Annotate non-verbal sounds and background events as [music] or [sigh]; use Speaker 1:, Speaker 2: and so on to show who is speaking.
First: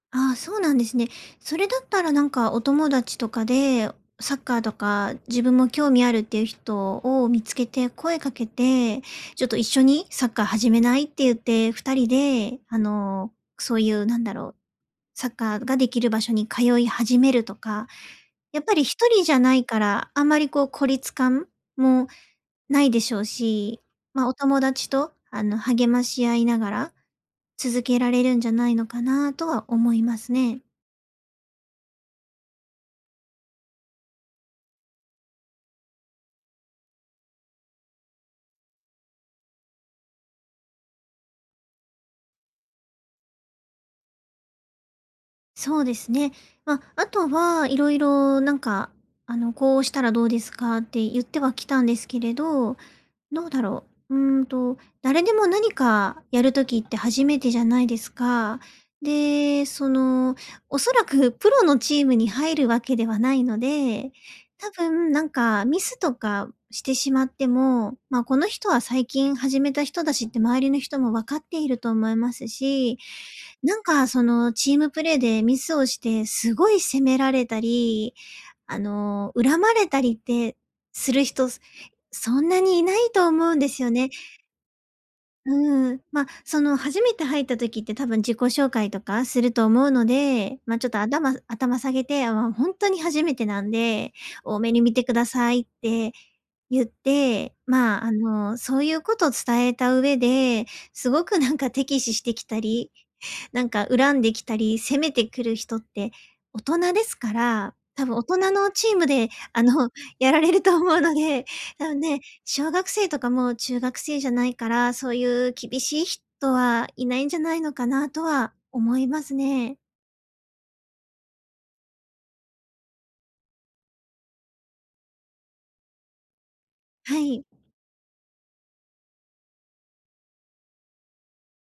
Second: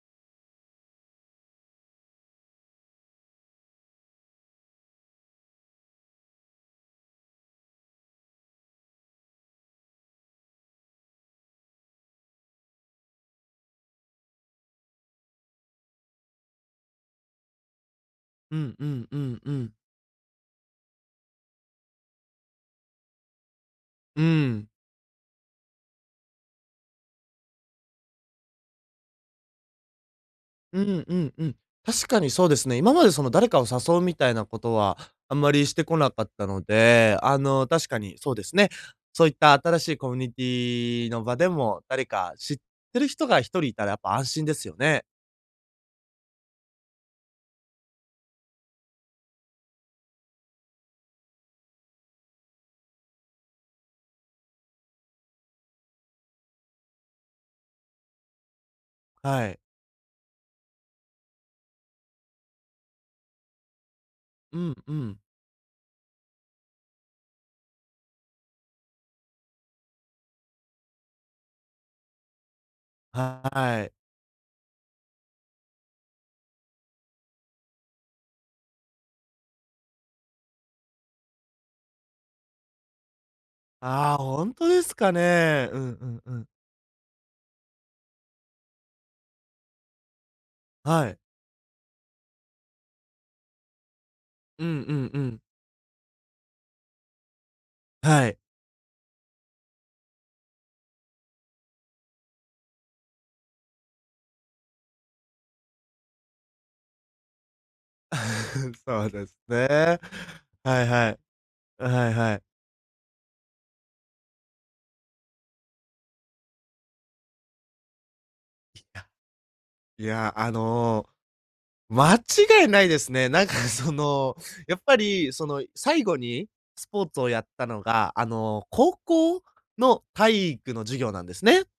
Speaker 1: ああ、そうなんですね。それだったらなんかお友達とかで、サッカーとか自分も興味あるっていう人を見つけて声かけて、ちょっと一緒にサッカー始めないって言って2人で、あの、そういうなんだろう、サッカーができる場所に通い始めるとか。
Speaker 2: う
Speaker 1: やっぱ
Speaker 2: ん
Speaker 1: り
Speaker 2: う
Speaker 1: ひと
Speaker 2: んう
Speaker 1: りじゃ
Speaker 2: んう
Speaker 1: ない
Speaker 2: ん。
Speaker 1: から、あまりこう、孤立感もないでしょうし、
Speaker 2: う
Speaker 1: まあ、お友
Speaker 2: ん。
Speaker 1: 達と、あの、励まし合いながら、続けられるんじゃないのかなとは思いますね。
Speaker 2: うんうんうん。確かにそうですね。今までその誰かを誘うみたいなことはあんまりしてこなかったので、あの、確かにそうですね。そういった新しいコミュニティの場でも、誰か知ってる人が1人いたらやっぱ安心ですよね。
Speaker 1: そうですね。まあ、あとは色々なんか、あの、こうしたらどうですかって言ってはきたんですけれど、どうだろう。うーんと、誰でも何かやる時って初めてじゃないですか。
Speaker 2: はい。
Speaker 1: で、その恐らくプロのチームに入るわけではないので、
Speaker 2: う
Speaker 1: 多
Speaker 2: んう
Speaker 1: 分
Speaker 2: ん。
Speaker 1: 何かミスとかしてしまっても、まあ、この人は最近始めた人だしって周りの人も分かっていると思いますし。
Speaker 2: は
Speaker 1: なん
Speaker 2: ーい。
Speaker 1: かそのチームプレーでミスをしてすごい責められたり、あの、恨まれたりってする人そんなにいないと思うんですよね。
Speaker 2: ああ、本当ですか
Speaker 1: う
Speaker 2: ね、うん
Speaker 1: ーん、
Speaker 2: うん
Speaker 1: まあ、
Speaker 2: うん。
Speaker 1: その初めて入った時って多分、自己紹介とかすると思うので、まあ、ちょっと、あ
Speaker 2: はい。
Speaker 1: だま、頭下げて、あ、本当に初めてなんで、大
Speaker 2: う
Speaker 1: 目
Speaker 2: ん、
Speaker 1: に
Speaker 2: う
Speaker 1: 見て
Speaker 2: ん
Speaker 1: く
Speaker 2: う
Speaker 1: だ
Speaker 2: ん。
Speaker 1: さいって言って、まあ、
Speaker 2: はい。
Speaker 1: そういうことを伝えた上ですごくなんか敵視してきたり、何か恨んできたり、攻めてくる人って、大人ですから、多分大人の
Speaker 2: [chuckles]
Speaker 1: チー
Speaker 2: そ
Speaker 1: ム
Speaker 2: うで
Speaker 1: で、
Speaker 2: す
Speaker 1: あの、
Speaker 2: ね。
Speaker 1: やられると
Speaker 2: は
Speaker 1: 思
Speaker 2: い
Speaker 1: う
Speaker 2: は
Speaker 1: の
Speaker 2: い。
Speaker 1: でね、あの
Speaker 2: はい
Speaker 1: ね、
Speaker 2: はい。
Speaker 1: 小学生とかも中学生じゃないから、そういう厳しい人はいないんじゃないのかなとは思
Speaker 2: や。
Speaker 1: いますね。
Speaker 2: いや、や、あの。間違いないですね。なん [chuckles] か、その、やっぱり、その、最後にスポー
Speaker 1: は
Speaker 2: ツをや
Speaker 1: い。
Speaker 2: ったのが、あの、高校の体育の授業なんですね。